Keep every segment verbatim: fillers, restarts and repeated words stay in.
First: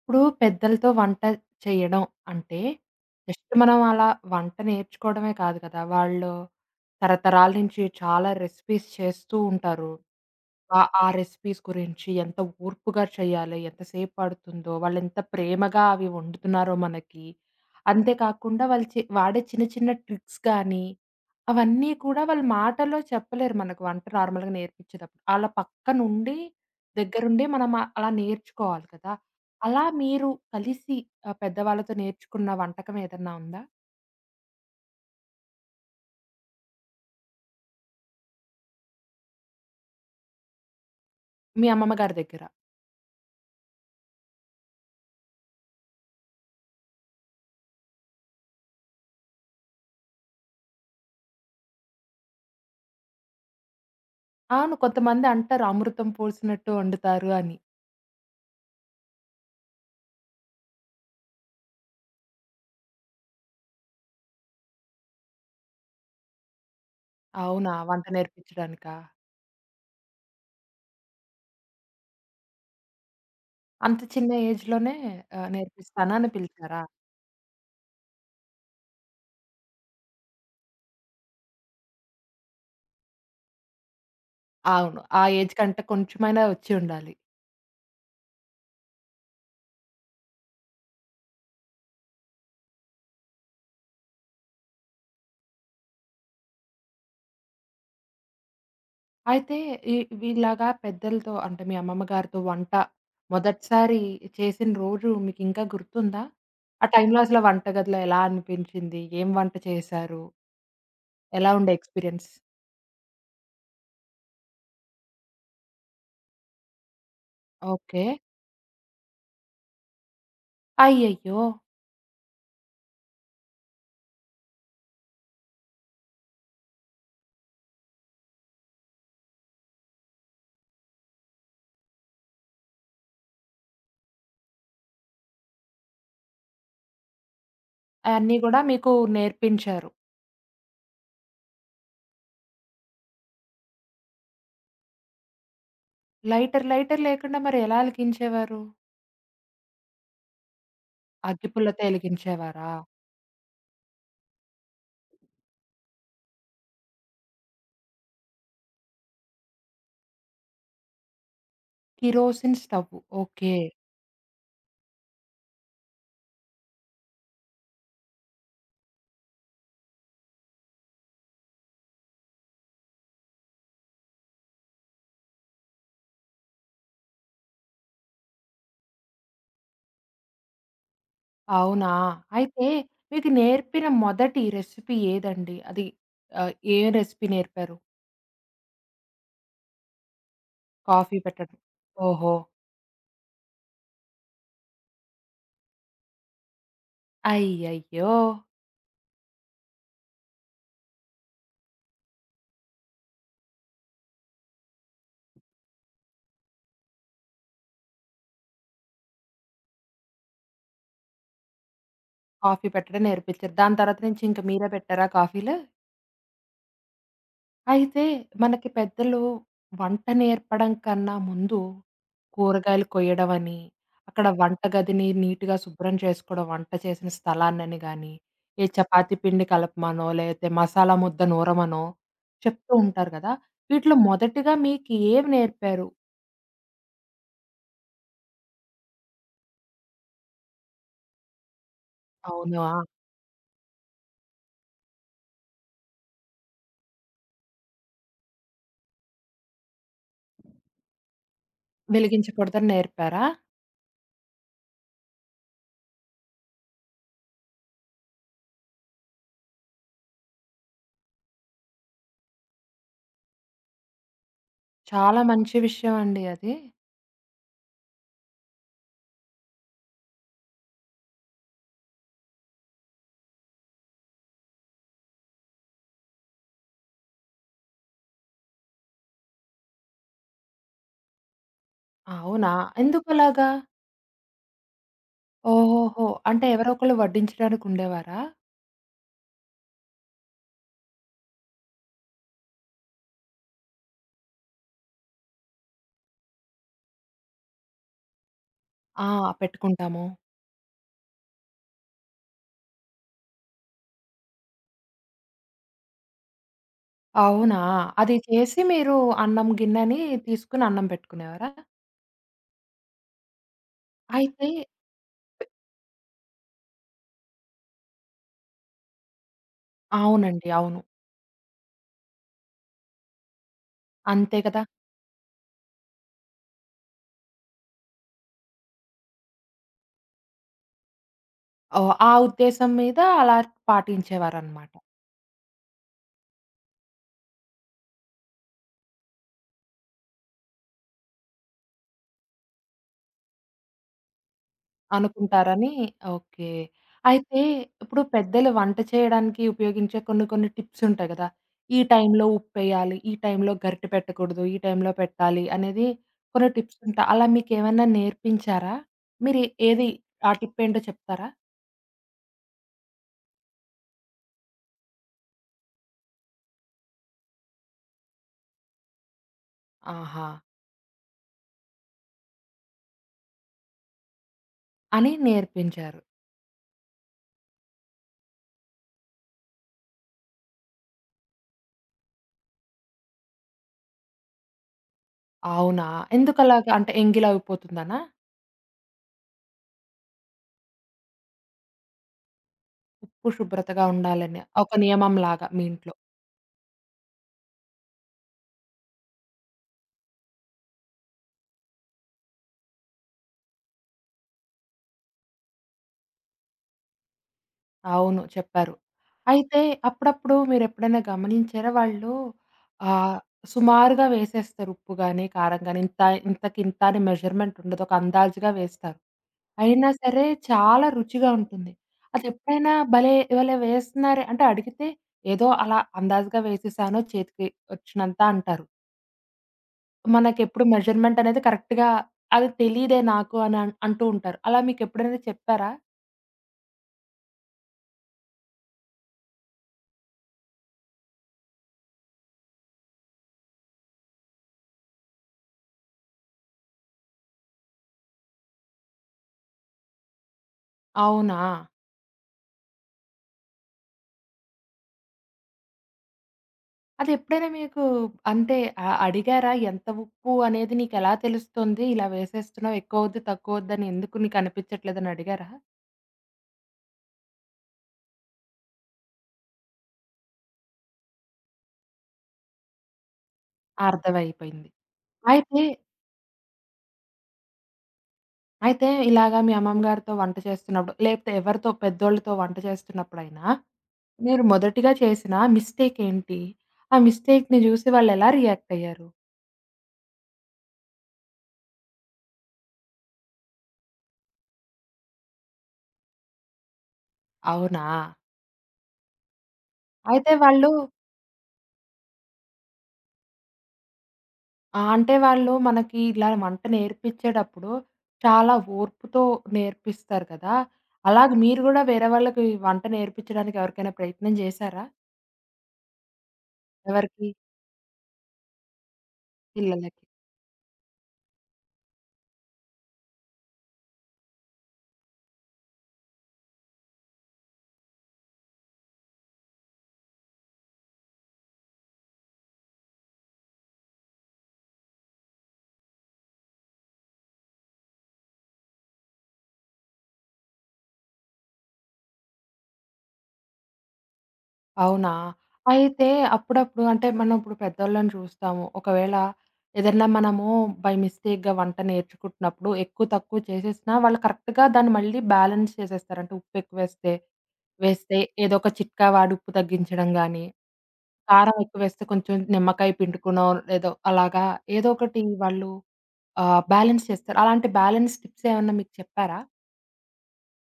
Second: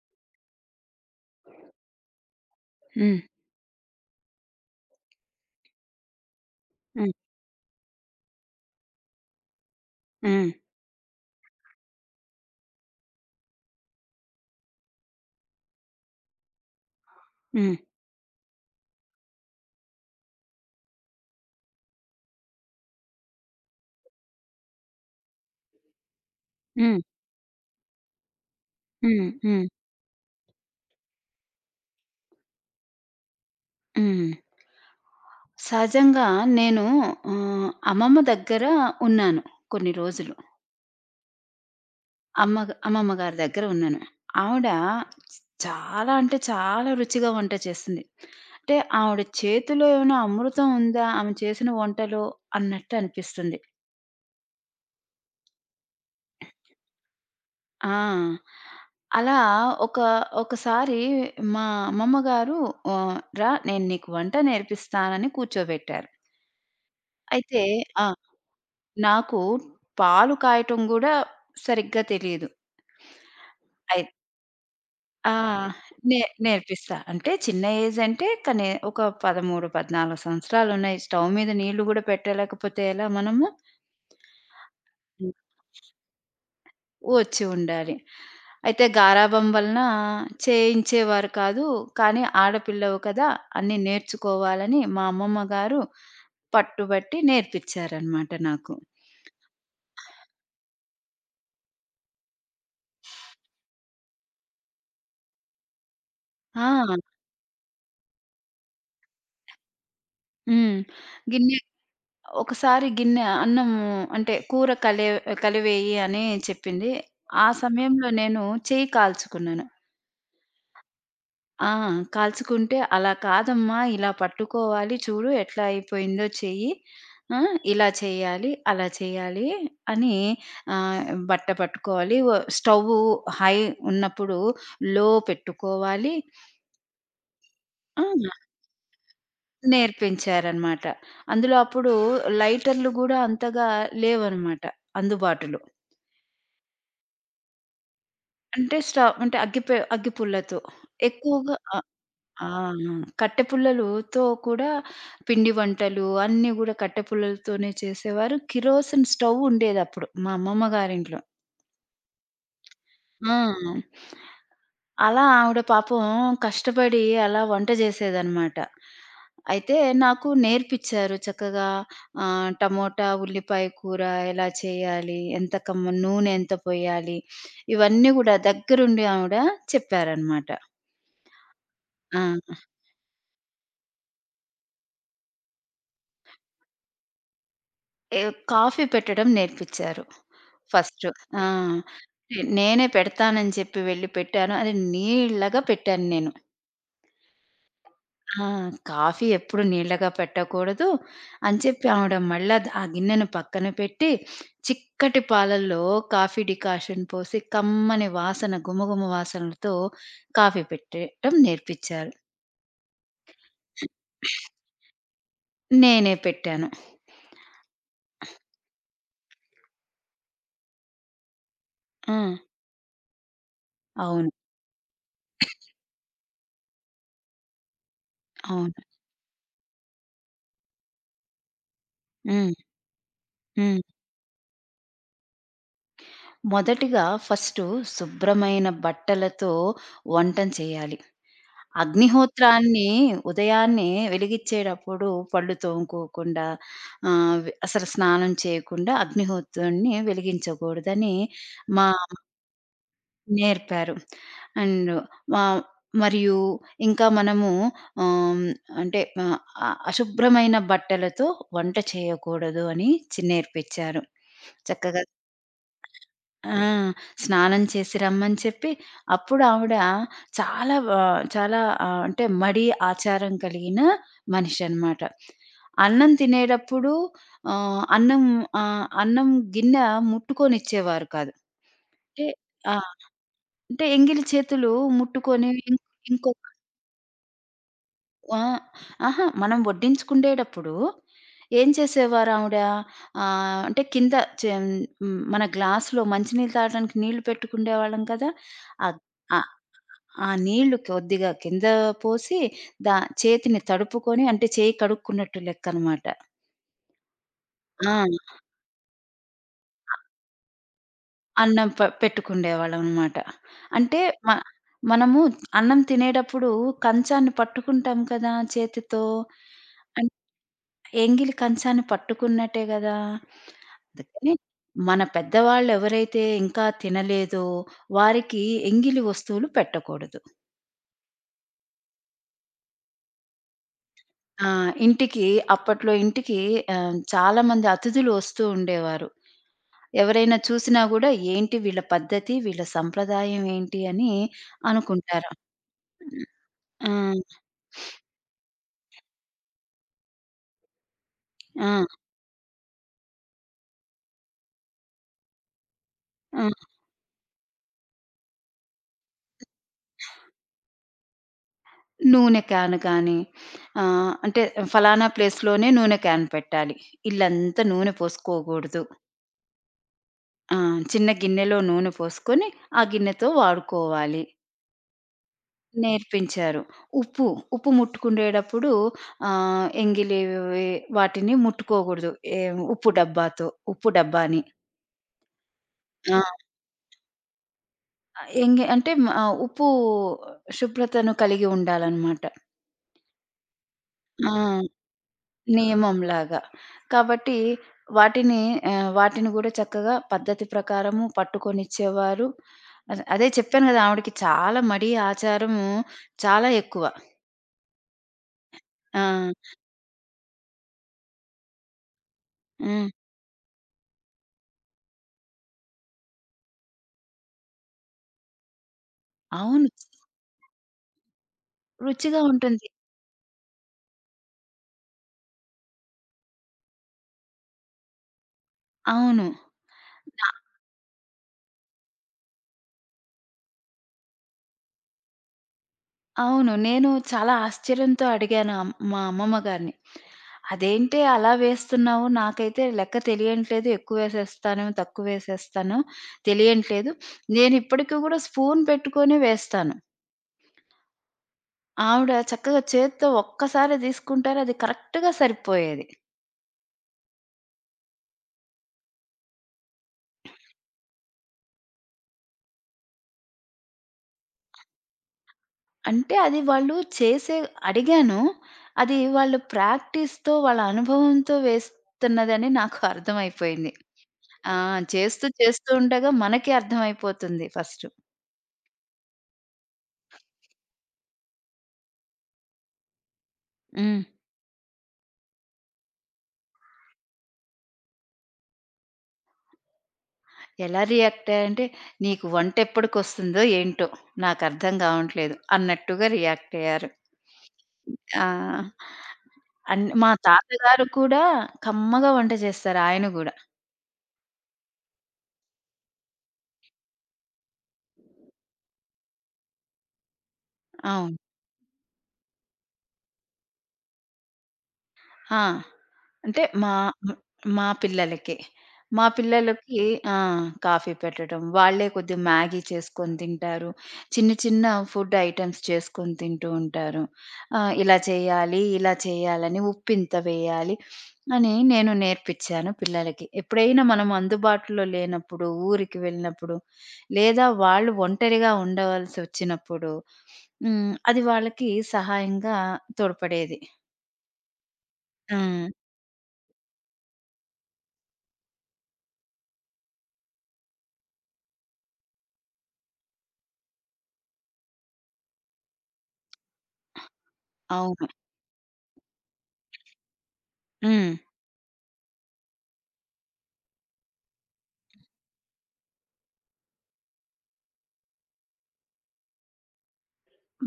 ఇప్పుడు పెద్దలతో వంట చేయడం అంటే, హ్మ్. జస్ట్ మనం అలా వంట నేర్చుకోవడమే కాదు కదా! వాళ్ళు హ్మ్. తరతరాల నుంచి చాలా రెసిపీస్ చేస్తూ ఉంటారు. హ్మ్. ఆ ఆ రెసిపీస్ గురించి ఎంత ఓర్పుగా చేయాలి, ఎంత సేపు పడుతుందో, వాళ్ళెంత ప్రేమగా అవి వండుతున్నారో మనకి. హ్మ్. అంతే కాకుండా వాళ్ళు చె వాడే చిన్న చిన్న ట్రిక్స్ గానీ, అవన్నీ కూడా వాళ్ళు మాటల్లో చెప్పలేరు మనకు వంట నార్మల్‌గా నేర్పించేటప్పుడు. ఆళ్ళ పక్కనుండి, హ్మ్. దగ్గరుండి మనం ఆ- అలా నేర్చుకోవాలి కదా! హ్మ్. హ్మ్. అలా మీరు కలిసి ఆహ్, పెద్దవాళ్ళతో నేర్చుకున్న వంటకం ఏదన్నా ఉందా? హ్మ్. సహజంగా నేను ఆహ్, అమ్మమ్మ దగ్గర ఉన్నాను కొన్ని రోజులు. మీ అమ్మమ్మ గారి దగ్గర. అమ్మ అమ్మమ్మ గారి దగ్గర ఉన్నాను. ఆవిడ చాలా అంటే చాలా రుచిగా వంట చేస్తుంది. అంటే ఆవిడ చేతిలో ఏమైనా అమృతం ఉందా ఆమె చేసిన వంటలో అన్నట్టు అనిపిస్తుంది. అవును. కొంతమంది అంటారు అమృతం పోసినట్టు వండుతారు అని. ఆ! అలా ఒక ఒకసారి మా అమ్మమ్మ గారు ఆహ్, "రా నేను నీకు వంట నేర్పిస్తానని" కూర్చోబెట్టారు. అయితే అవునా? వంట ఆ! నేర్పించడానికా? నాకు పాలు కాయటం గూడా సరిగ్గా తెలీదు. అంత అయి చిన్న ఏజ్‌లోనే ఆ! ఆహ్, నేర్పిస్తాను నే అని పిలిచారా? నేర్పిస్తా. అంటే చిన్న ఏజ్ అంటే కనీ ఒక పదమూడు, పద్నాలుగు సంవత్సరాలున్నాయి. స్టవ్ మీద నీళ్లు గూడా పెట్టలేకపోతే ఎలా మనము? అవును. ఆ హ్మ్. ఏజ్ కంటే కొంచెమైనా వచ్చి ఉండాలి. వచ్చి ఉండాలి. అయితే గారాబం వలన చేయించేవారు కాదు. కానీ ఆడపిల్లవు కదా! అన్నీ నేర్చుకోవాలని మా అమ్మమ్మ గారు పట్టుబట్టి నేర్పిచ్చారనమాట నాకు. అయితే ఈ వీళ్ళలాగా పెద్దలతో అంటే మీ అమ్మమ్మ గారితో వంట మొదటిసారి చేసిన రోజు మీకింకా గుర్తుందా? ఆ ఆ! టైంలో అసలు వంటగదిలో ఎలా అనిపించింది? ఏం వంట చేశారు? హ్మ్. ఎలా గిన్నె ఉండే ఎక్స్‌పీరియన్స్? ఒకసారి గిన్నె అన్నము అంటే కూర కలి కలివేయి అని చెప్పింది. ఆ ఓకే. సమయంలో నేను చెయ్యి కాల్చుకున్నాను. అయ్యయ్యో! ఆ! కాల్చుకుంటే, "అలా కాదమ్మా! ఇలా పట్టుకోవాలి చూడు ఎట్లా అయిపోయిందో చెయ్యి. ఆ! ఇలా చేయాలి, అలా చేయాలి" అని ఆహ్, బట్ట పట్టుకోవాలి. వ స్టవ్వు హై ఉన్నప్పుడు లో పెట్టుకోవాలి. ఆ! అయన్నీ గూడా మీకు నేర్పించారు. నేర్పించారనమాట. అందులో అప్పుడు లైటర్‌లు గూడా అంతగా లేవనమాట అందుబాటులో. లైటర్, లైటర్ లేకుండా మరి ఎలా వెలిగించేవారు? అంటే స్టవ్ అంటే అగ్గి పె అగ్గి పుల్లతో. ఎక్కువగా ఆ! అగ్గిపుల్లతో ఆ! ఎలిగించేవారా? కట్టె పుల్లలుతో కూడా పిండి వంటలు అన్నీ గూడా కట్టె పుల్లలతోనే చేసేవారు. కిరోసిన్ స్టవ్ ఉండేదప్పుడు మా అమ్మమ్మ గారింట్లో. Kerosene stove. ఆ! ఓకే. అలా ఆవిడ పాపం కష్టపడి అలా వంట జేసేదనమాట. అయితే నాకు నేర్పిచ్చారు చక్కగా ఆహ్, టమోటా, ఉల్లిపాయ కూర ఎలా చేయాలి? ఎంత కమ్మ నూనె ఎంత పొయ్యాలి? ఇవన్నీ గూడా దగ్గరుండి ఆవిడ చెప్పారనమాట. అవునా? ఆ! అయితే మీకు నేర్పిన మొదటి రెసిపీ ఏదండి? అది ఆహ్, ఏ రెసిపీ నేర్పారు? ఏ కాఫీ పెట్టడం నేర్పిచ్చారు ఫస్టు. కాఫీ ఆ! పెట్టడం. ఓహో! నేనే పెడతానని చెప్పి వెళ్లి పెట్టాను. అది నీళ్ళగా పెట్టాను నేను. అయ్యయ్యో! ఆ! కాఫీ ఎప్పుడు నీళ్ళగా పెట్టకూడదు అని చెప్పి ఆవిడ మళ్ళా ద ఆ గిన్నెను పక్కన పెట్టి, చిక్కటి పాలల్లో కాఫీ డికాషన్ పోసి కమ్మని వాసన గుమగుమ వాసనలతో కాఫీ పెట్టడం నేర్పిచ్చారు. కాఫీ పెట్టడం నేర్పించారు. దాని తర్వాత నుంచి ఇంక మీరే పెట్టారా కాఫీలు? నేనే పెట్టాను. అయితే మనకి పెద్దలు వంట నేర్పడం కన్నా ముందు ఆ! కూరగాయలు కొయ్యడమని, అక్కడ అవును. వంటగదిని నీట్‌గా శుభ్రం చేసుకోవడం, వంట చేసిన స్థలాన్నని గాని, ఏ అవును. చపాతీ పిండి కలపమనో, లేతే మసాలా ముద్ద నూరమనో హ్మ్. చెప్తూ ఉంటారు కదా! హ్మ్. వీటిలో మొదటిగా మీకు ఏవి నేర్పారు? మొదటిగా ఫస్టు శుభ్రమైన బట్టలతో వంటను చేయాలి. అవునా! అగ్నిహోత్రాన్ని ఉదయాన్నే వెలిగిచ్చేటప్పుడు పళ్ళు తోముకోకుండా ఆహ్, వె అసలు స్నానం చేయకుండా అగ్నిహోత్రాన్ని వెలిగించకూడదని మా వెలిగించకూడదని నేర్పారా? నేర్పారు. అండ్ మా మరియు ఇంకా మనము ఆహ్, అంటే ఆహ్, అ అశుభ్రమైన బట్టలతో వంట చేయకూడదు అని చి నేర్పించారు. చక్కగా చాలా మంచి విషయం అండి అది. ఆ! స్నానం చేసి రమ్మని చెప్పి, అప్పుడు ఆవిడ చాలా వ చాలా ఆహ్, అంటే మడి ఆచారం కలిగిన మనిషనమాట. అన్నం తినేటప్పుడు ఆహ్, అన్నం ఆహ్, అన్నం గిన్నె ముట్టుకొనిచ్చేవారు కాదు. అంటే అవునా! ఆ! ఎందుకలాగా? అంటే ఎంగిలి చేతులు ముట్టుకొని ఇం ఓహోహో! ఇంకొ అంటే ఎవరో ఒకళ్ళు వడ్డించడానికి ఉండేవారా? ఆ! అహా! మనం వడ్డించుకుండేటప్పుడు ఏం చేసేవారావిడ, ఆహ్, అంటే కింద చె హ్మ్, మన గ్లాస్‌లో మంచి నీళ్ళు తాగడానికి నీళ్ళు పెట్టుకుండేవాళ్ళం కదా! అద్ ఆ! ఆ! పెట్టుకుంటాము. ఆ నీళ్ళు కొద్దిగా కింద పోసి, దా చేతిని తడుపుకొని అంటే చేయి కడుక్కున్నట్టు లెక్కనమాట. అవునా? ఆ! అది చేసి మీరు అన్నం గిన్నెని తీసుకొని అన్నం పెట్టుకునేవారా? అన్నం ప పెట్టుకుండేవాళ్ళమనమాట. అంటే మ అయితే మనము అన్నం తినేటప్పుడు కంచాన్ని పట్టుకుంటాం కదా చేతితో. అన్ అవునండి. అవును. ఎంగిలి కంచాన్ని పట్టుకున్నట్టే గదా! అందుకని అంతే కదా! మన పెద్దవాళ్ళెవరైతే ఇంకా తినలేదో వారికి ఎంగిలి వస్తువులు పెట్టకూడదు. ఓహ్! ఆ ఉద్దేశం మీద అలా ఆ! పాటించేవారనమాట. ఇంటికి అప్పట్లో ఇంటికి ఆహ్, చాలామంది అతిథులు వస్తూ ఉండేవారు. ఎవరైనా చూసినా గూడా ఏంటి వీళ్ళ పద్ధతి, వీళ్ళ సంప్రదాయం ఏంటి అని అనుకుంటారు. అనుకుంటారని ఓకే. ఆ! అయితే ఇప్పుడు పెద్దలు వంట చేయడానికి ఉపయోగించే కొన్ని కొన్ని టిప్స్ ఉంటాయి కదా! ఆ! ఈ టైంలో ఉప్పేయాలి, ఈ టైంలో గరిటె పెట్టకూడదు, ఈ టైంలో పెట్టాలి అనేది ఆ! కొన్ని టిప్స్ ఉంటాయి. అలా మీకేమన్నా నేర్పించారా? మీరు ఏది ఆ టిప్ ఏంటో చెప్తారా? నూనె క్యాను కానీ ఆహ్, అంటే ఫలానా ప్లేస్‌లోనే నూనె క్యాన్ పెట్టాలి. ఇల్లంతా నూనె పోసుకోగూడదు. ఆహా! ఆ! చిన్న గిన్నెలో నూనె పోసుకొని, ఆ గిన్నెతో వాడుకోవాలి. అని నేర్పించారు. నేర్పించారు. ఉప్పు, ఉప్పు ముట్టుకునేటప్పుడు ఆహ్, ఎంగిలివి వాటిని ముట్టుకోకూడదు. ఏ ఉప్పు డబ్బాతో, ఉప్పు డబ్బాని. అవునా? ఆ! ఎందుకలాగా? అంటే ఎంగిలవిపోతుందనా? ఎంగి అంటే ఆహ్, ఉప్పు శుభ్రతను కలిగి ఉండాలనమాట. ఉప్పు శుభ్రతగా ఉండాలని ఆ! ఒక నియమంలాగా మీ ఇంట్లో. నియమంలాగా. కాబట్టి వాటిని ఆహ్, వాటిని గూడా చక్కగా పద్ధతి ప్రకారము పట్టుకొనిచ్చేవారు. అదే అదే చెప్పాను గదా! ఆవిడకి చాలా మడి ఆచారము చాలా ఎక్కువ. అవును. చెప్పారు. ఆ! అయితే అప్పుడప్పుడు మీరెప్పుడైనా గమనించారా వాళ్ళు హ్మ్. ఆహ్, సుమారుగా వేసేస్తారు ఉప్పు గాని, కారం గాని ఇంత ఇంతకింత అని మెజర్‌మెంట్ ఉండదు. ఒక అందాజుగా వేస్తారు. అవును. అయినా సరే చాలా రుచిగా ఉంటుంది. రుచిగా ఉంటుంది. అదెప్పుడైనా భలే! భలే! వేస్తున్నారే అంటే అడిగితే ఏదో అలా అందాజుగా వేసేసాను చేతికి వచ్చినంత అంటారు. అవును. నా మనకెప్పుడు మెజర్‌మెంట్ అనేది కరెక్ట్‌గా అది తెలీదే నాకు అని అన్ అంటూ ఉంటారు. అలా మీకెప్పుడైనా చెప్పారా? అవును. నేను చాలా ఆశ్చర్యంతో అడిగాను అమ్ మా అమ్మమ్మ గారిని. "అదేంటే అలా వేస్తున్నావు? నాకైతే లెక్క తెలియట్లేదు. ఎక్కువ వేసేస్తాను, తక్కువ వేసేస్తాను తెలియట్లేదు. నేనిప్పటికి కూడా స్పూన్ పెట్టుకొని వేస్తాను." అవునా? ఆవిడ చక్కగా చేత్తో ఒక్కసారి తీసుకుంటారు. అది కరెక్ట్‌గా సరిపోయేది. అదెప్పుడైనా మీకు అంటే ఆహ్, అడిగారా? ఎంత ఉప్పు అనేది నీకెలా తెలుస్తుంది? ఇలా వేసేస్తున్నావు ఎక్కువవుద్ది, తక్కువవుద్దని ఎందుకు నీకనిపించట్లేదని అడిగారా? అంటే అది వాళ్ళు చేసే అడిగాను. అది వాళ్ళు ప్రాక్టీస్‌తో, వాళ్ళ అనుభవంతో వేస్తున్నదని నాకు అర్థమైపోయింది. ఆ, ఆ! అర్థమైపోయింది. చేస్తూ, అయితే, చేస్తూ ఉండగా మనకే అర్థమైపోతుంది ఫస్ట్. అయితే ఇలాగా మీ అమ్మమ్మ గారితో వంట చేస్తున్నప్పుడు, లేపోతే ఎవరితో పెద్దోళ్ళతో వంట చేస్తున్నప్పుడైనా, హ్మ్. మీరు మొదటిగా చేసిన మిస్టేక్ ఏంటి? ఆ మిస్టేక్‌ని జూసి వాళ్ళెలా రియాక్ట్ అయ్యారు? ఎలా రియాక్ట్ అయ్యారంటే, "నీకు వంటెప్పటికొస్తుందో ఏంటో? నాకర్థం కావట్లేదు" అన్నట్టుగా రియాక్ట్ అయ్యారు. అవునా? ఆ! అన్ మా అయితే వాళ్ళు తాతగారు కూడా కమ్మగా వంట చేస్తారు ఆయన గూడా. ఆ! అంటే వాళ్ళు మనకి ఇలా వంట నేర్పించేటప్పుడు చాలా ఓర్పుతో నేర్పిస్తారు కదా! అవును. అలాగే మీరు గూడా వేరే వాళ్ళకి వంట నేర్పించడానికి ఎవరికైనా ప్రయత్నం చేశారా? ఆ! అంటే మా హ్మ్. ఎవరికి? మా పిల్లలకి. మా పిల్లలకి పిల్లలకి. ఆ! కాఫీ పెట్టడం. వాళ్ళే కొద్దిగా మ్యాగీ చేసుకొని తింటారు. చిన్న చిన్న ఫుడ్ ఐటెమ్స్ చేసుకొని తింటూ ఉంటారు. ఆహ్, ఇలా చేయాలి, ఇలా చేయాలని, ఉప్పు ఇంత వేయాలి అని నేను నేర్పిచ్చాను పిల్లలకి. ఎప్పుడైనా మనం అందుబాటులో లేనప్పుడు, ఊరికి వెళ్ళినప్పుడు, లేదా వాళ్ళు ఒంటరిగా ఉండవలసి వచ్చినప్పుడు హ్మ్. అది వాళ్ళకి సహాయంగా తోడ్పడేది. అవునా? హ్మ్. అయితే అప్పుడప్పుడు అంటే మనం ఇప్పుడు పెద్దోళ్ళని చూస్తాము. ఒకవేళ ఏదన్నా మనము బై మిస్టేక్‌గా వంట నేర్చుకుంటున్నప్పుడు ఎక్కువ తక్కువ చేసేసినా వాళ్ళు కరెక్ట్‌గా దాన్ని మళ్ళీ బ్యాలెన్స్ చేసేస్తారు. అంటే ఉప్పు ఎక్కువేస్తే అవును. వేస్తే వేస్తే ఏదో ఒక చిట్కా వాడి ఉప్పు తగ్గించడం గాని హ్మ్. కారం ఎక్కువేస్తే కొంచెం నిమ్మకాయ పిండుకునో, లేదో అలాగా ఏదో ఒకటి వాళ్ళు ఆహ్, బ్యాలెన్స్ చేస్తారు. అలాంటి బ్యాలెన్స్ టిప్స్ ఏమన్నా మీకు చెప్పారా?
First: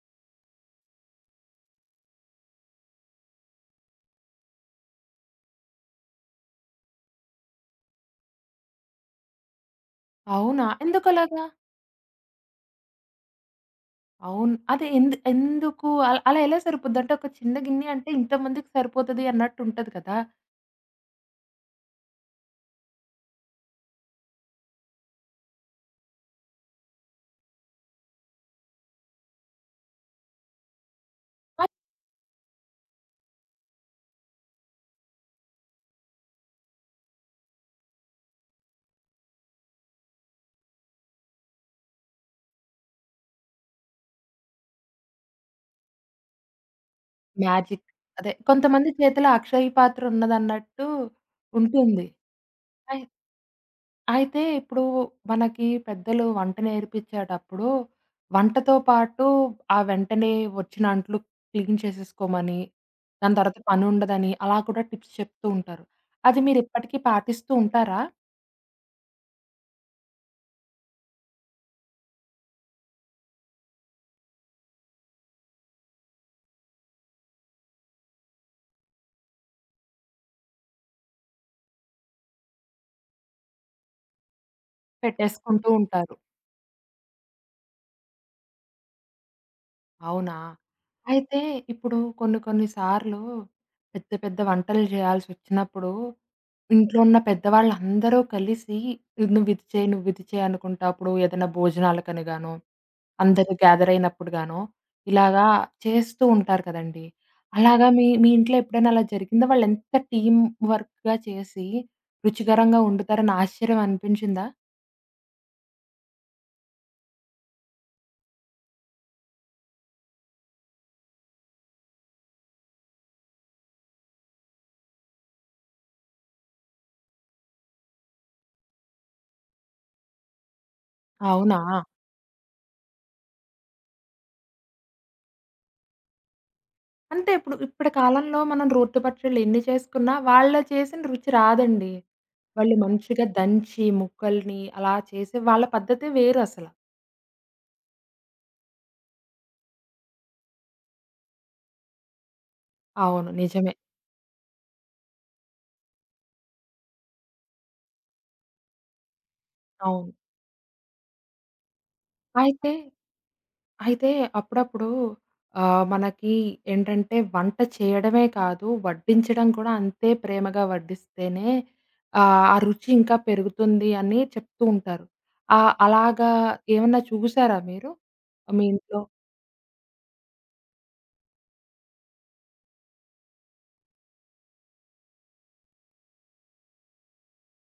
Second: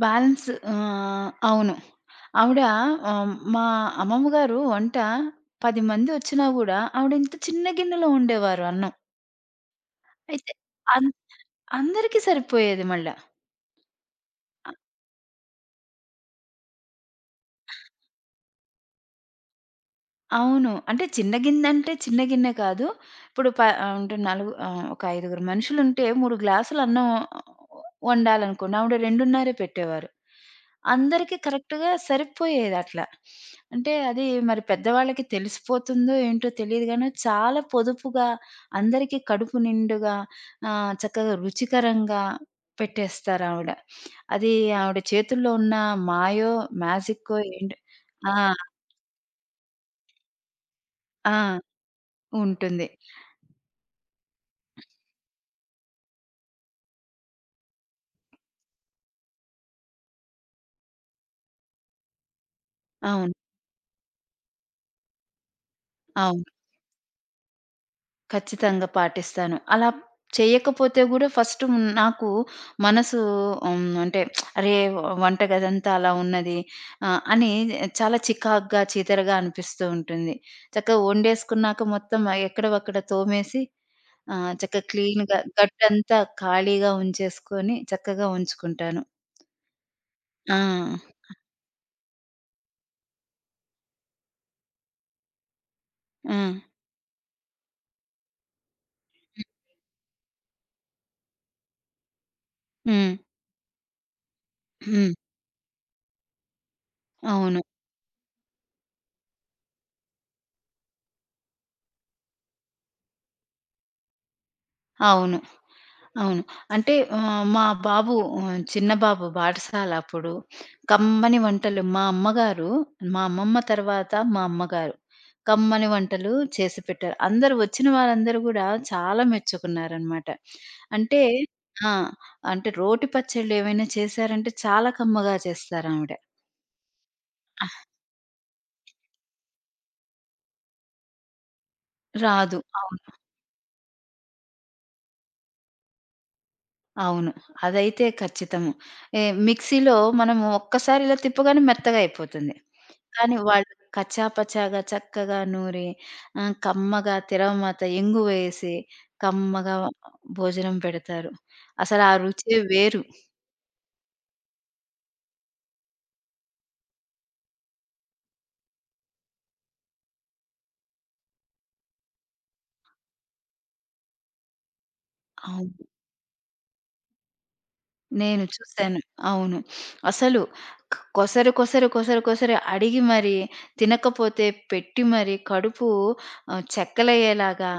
బ్యాలెన్స్ ఆహ్, అవును. ఆవిడ ఆహ్, మా అమ్మమ్మ గారు వంట పది మంది వచ్చినా గూడా ఆవిడ ఇంత చిన్న గిన్నెలో వండేవారు అన్నం. అయితే అవునా? అన్ ఎందుకలాగా? అందరికీ సరిపోయేది మళ్ళా. అవును. అదే ఎందు ఎందుకు అల్ అలా ఎలా సరిపోద్దంటే, ఒక చిన్న గిన్నె అంటే ఇంతమందికి సరిపోతది అన్నట్టు ఉంటది కదా! అవును. అంటే చిన్న గిన్నంటే చిన్న గిన్నె కాదు. ఇప్పుడు ప ఆహ్, అంటే నలుగు ఆహ్, ఒక ఐదుగురు మనుషులుంటే మూడు గ్లాసులన్నం వండాలనుకోండి. ఆవిడ రెండున్నర పెట్టేవారు. అందరికి బట్ కరెక్ట్‌గా సరిపోయేదట్లా. అంటే అది మరి పెద్దవాళ్ళకి తెలిసిపోతుందో ఏంటో తెలీదు గానీ, చాలా పొదుపుగా అందరికీ కడుపు నిండుగా ఆహ్, చక్కగా రుచికరంగా పెట్టేస్తారావిడ. అది ఆవిడ చేతుల్లో ఉన్న మాయో, మ్యాజిక్కో ఏంటో మ్యాజిక్. అదే ఆ! కొంతమంది చేతిలో అక్షయ పాత్ర ఉన్నదన్నట్టు ఆ! ఉంటుంది. ఉంటుంది. అయితే ఇప్పుడు మనకి పెద్దలు వంట నేర్పించేటప్పుడు, వంటతో పాటు ఆ వెంటనే వచ్చిన అంట్లు క్లీన్ చేసేసుకోమని, అవును. దాని తర్వాత పనుండదని అలా కూడా టిప్స్ చెప్తూ ఉంటారు. అది అవును. మీరిప్పటికీ పాటిస్తూ ఉంటారా? ఖచ్చితంగా పాటిస్తాను. అలా చేయకపోతే గూడా ఫస్ట్ హ్మ్, నాకు మనసు హ్మ్, అంటే అరే! వంటగదంతా అలా ఉన్నది ఆహ్, అని చాలా చికాకుగా, చీదరగా అనిపిస్తూ ఉంటుంది. చక్కగా వండేసుకున్నాక మొత్తం ఎక్కడవక్కడ తోమేసి ఆహ్, చక్కగా క్లీన్‌గా పెట్టేసుకుంటూ ఉంటారు. గట్టంతా ఖాళీగా ఉంచేసుకొని చక్కగా ఉంచుకుంటాను. అవునా? ఆ! అయితే ఇప్పుడు కొన్ని కొన్ని సార్లు పెద్ద పెద్ద వంటలు జేయాల్సొచ్చినప్పుడు ఆ! ఇంట్లో ఉన్న పెద్దవాళ్ళందరూ కలిసి "నువ్విది చేయి, నువ్విది చేయి" అనుకుంటా అప్పుడు ఏదైనా భోజనాలకని గానో, హ్మ్. అందరూ గ్యాదర్ అయినప్పుడు గానో హ్మ్. ఇలాగా చేస్తూ ఉంటారు కదండీ. అవును. అలాగా మీ మీ ఇంట్లో ఎప్పుడైనా అలా జరిగిందా? వాళ్ళెంత టీమ్ వర్క్‌గా చేసి రుచికరంగా వండుతారని ఆశ్చర్యం అనిపించిందా? అవును. అవును. అంటే ఆహ్, మా బాబు ఆహ్, చిన్న బాబు బాటసాల అప్పుడు కమ్మని వంటలు మా అమ్మగారు, మా అమ్మమ్మ తర్వాత మా అమ్మగారు కమ్మని వంటలు చేసి పెట్టారు. అందరూ వచ్చిన వారందరూ గూడా చాలా మెచ్చుకున్నారనమాట. అంటే అవునా? ఆ! అంటే రోటి పచ్చళ్ళేవైనా చేశారంటే చాలా కమ్మగా చేస్తారావిడ. అంతే ఇప్పుడు ఇప్పటి కాలంలో మనం రోటి పచ్చళ్ళు ఎన్ని చేసుకున్నా వాళ్ళు చేసిన రుచి రాదండి. రాదు. వాళ్ళు అవును. మంచిగా దంచి ముక్కల్ని అలా చేసే వాళ్ళ పద్ధతే వేరసల. అవును. అదైతే ఖచ్చితము. ఏ మిక్సీలో మనము ఒక్కసారి ఇలా తిప్పగానే మెత్తగా అయిపోతుంది. అవును. కానీ నిజమే. వాళ్ళు కచ్చాపచ్చాగా చక్కగా నూరి, ఆహ్, కమ్మగా తిరగమాత ఇంగువేసి, కమ్మగా అవును. భోజనం పెడతారు. అసలు ఆ రుచే అయితే, వేరు. అయితే అప్పుడప్పుడు ఆహ్, మనకి ఏంటంటే వంట చేయడమే కాదు, వడ్డించడం కూడా అంతే ప్రేమగా వడ్డిస్తేనే ఆహ్, ఆ రుచి ఇంకా పెరుగుతుంది అని చెప్తూ ఉంటారు. ఆహ్, అవును. అలాగా ఏమన్నా చూసారా మీరు? నేను మీ చూసాను. ఇంట్లో అవును. అసలు క కొసరు, కొసరు, కొసరు, కొసరు అడిగి మరి తినకపోతే పెట్టి మరి కడుపు ఆహ్, చెక్కలయ్యేలాగా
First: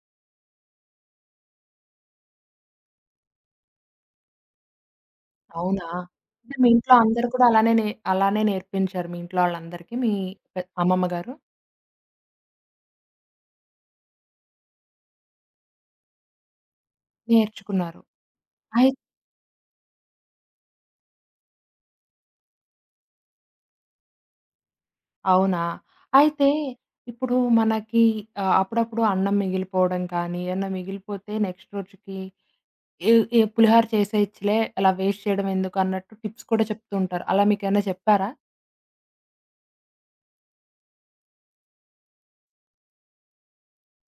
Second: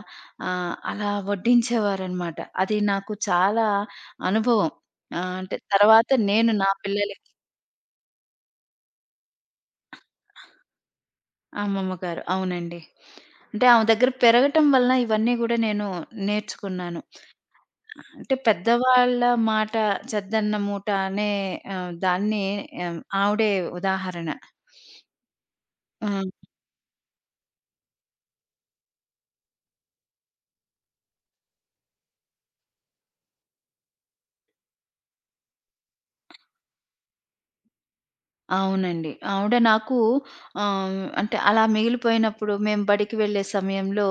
ఆహ్, అలా వడ్డించేవారనమాట. అది నాకు చాలా అనుభవం. ఆహ్, అంటే అవునా? తర్వాత నేను అంటే మీ నా ఇంట్లో అందరూ పిల్లలకి కూడా అలానే నే అలానే నేర్పించారు మీ ఇంట్లో వాళ్ళందరికీ మీ పె అమ్మమ్మ గారు? అమ్మమ్మ గారు. అవునండి. అంటే ఆమె దగ్గర పెరగటం వలన ఇవన్నీ గూడా నేను నేర్చుకున్నాను. నేర్చుకున్నారు. అంటే అయి పెద్దవాళ్ళ మాట చెద్దన్న మూట అనే ఆహ్, దాన్ని ఆహ్, ఆవిడే ఉదాహరణ. అవునా? ఆ! అయితే ఇప్పుడు మనకి ఆహ్, అప్పుడప్పుడు అన్నం మిగిలిపోవడం కానీ, ఏమన్నా మిగిలిపోతే నెక్స్ట్ రోజుకి ఏ ఏ పులిహోర చేసేయచ్చులే అలా వేస్ట్ చేయడం ఎందుకు అన్నట్టు టిప్స్ కూడా చెప్తూ ఉంటారు. అలా మీకేమైనా చెప్పారా? అవునండి. ఆవిడ నాకు ఆహ్, అంటే అలా మిగిలిపోయినప్పుడు మేము బడికి వెళ్ళే సమయంలో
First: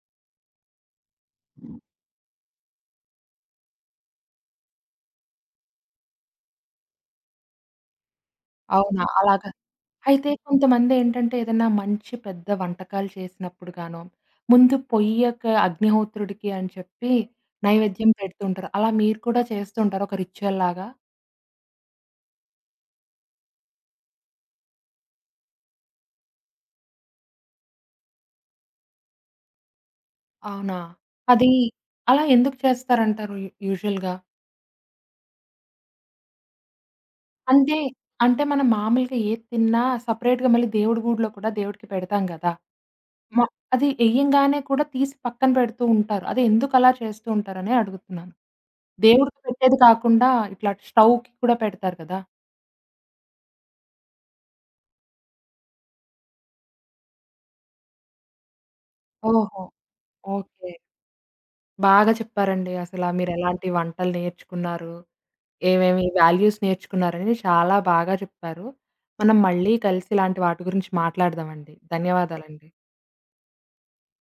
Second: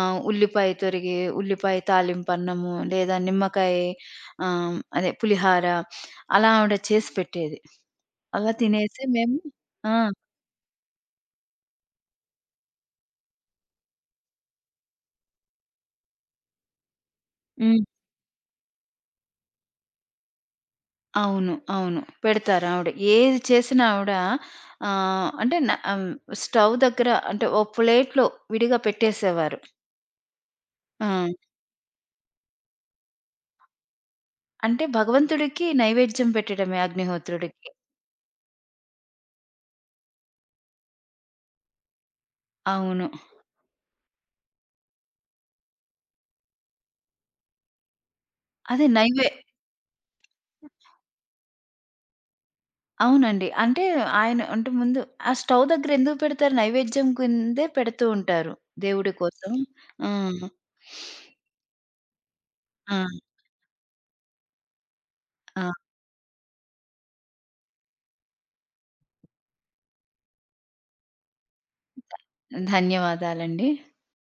ఆహ్, ఉల్లిపాయ తొరిగి, ఉల్లిపాయ తాలింపన్నము లేదా నిమ్మకాయ ఆహ్, అదే పులిహార అలా ఆవిడ చేసి పెట్టేది. అలా అవునా? తినేసి మేము అలాగా. ఆ! అయితే కొంతమందేంటంటే ఏదైనా మంచి పెద్ద వంటకాలు చేసినప్పుడు గాను, ముందు పొయ్యక అగ్నిహోత్రుడికి అని చెప్పి హ్మ్. నైవేద్యం పెడుతూ ఉంటారు. అలా మీరు కూడా చేస్తూ ఉంటారా? ఒక రిచ్యువల్ లాగా? అవును. అవును. పెడతారు ఆవిడ. ఏది చేసినా ఆవిడ ఆహ్, అంటే న ఆహ్, స్టవ్ దగ్గర అంటే ఓ ప్లేట్‌లో విడిగా పెట్టేసేవారు. అవునా? ఆ! అది అలా ఎందుకు చేస్తారంటారు యు యూజువల్‌గా? అంటే భగవంతుడికి నైవేద్యం పెట్టడమే అగ్నిహోత్రుడికి. అంటే, అంటే మనం మామూలుగా ఏది తిన్నా సెపరేట్‌గా మళ్ళీ దేవుడి గుడిలో కూడా దేవుడికి పెడతాం గదా! అవును. మ అది ఎయ్యంగానే కూడా తీసి పక్కన పెడుతూ ఉంటారు. అది ఎందుకలా చేస్తూ ఉంటారనే అడుగుతున్నాను. అదే నైవే దేవుడికి పెట్టేది కాకుండా ఇట్లా స్టవ్‌కి కూడా పెడతారు కదా! అవునండి. అంటే ఆయన అంటే ముందు ఆ స్టవ్ దగ్గర ఎందుకు పెడతారు? నైవేద్యం కిందే పెడుతూ ఉంటారు దేవుడి కోసం. ఓహో! ఆ! ఓకే. బాగా చెప్పారండి. ఆ! అసల మీరెలాంటి వంటలు నేర్చుకున్నారు, ఆ! ఏమేమి వాల్యూస్ నేర్చుకున్నారని చాలా బాగా చెప్పారు. మనం మళ్ళీ కలిసి ఇలాంటి వాటి గురించి మాట్లాడదామండి. ధన్యవాదాలండి. ధన్యవాదాలండి.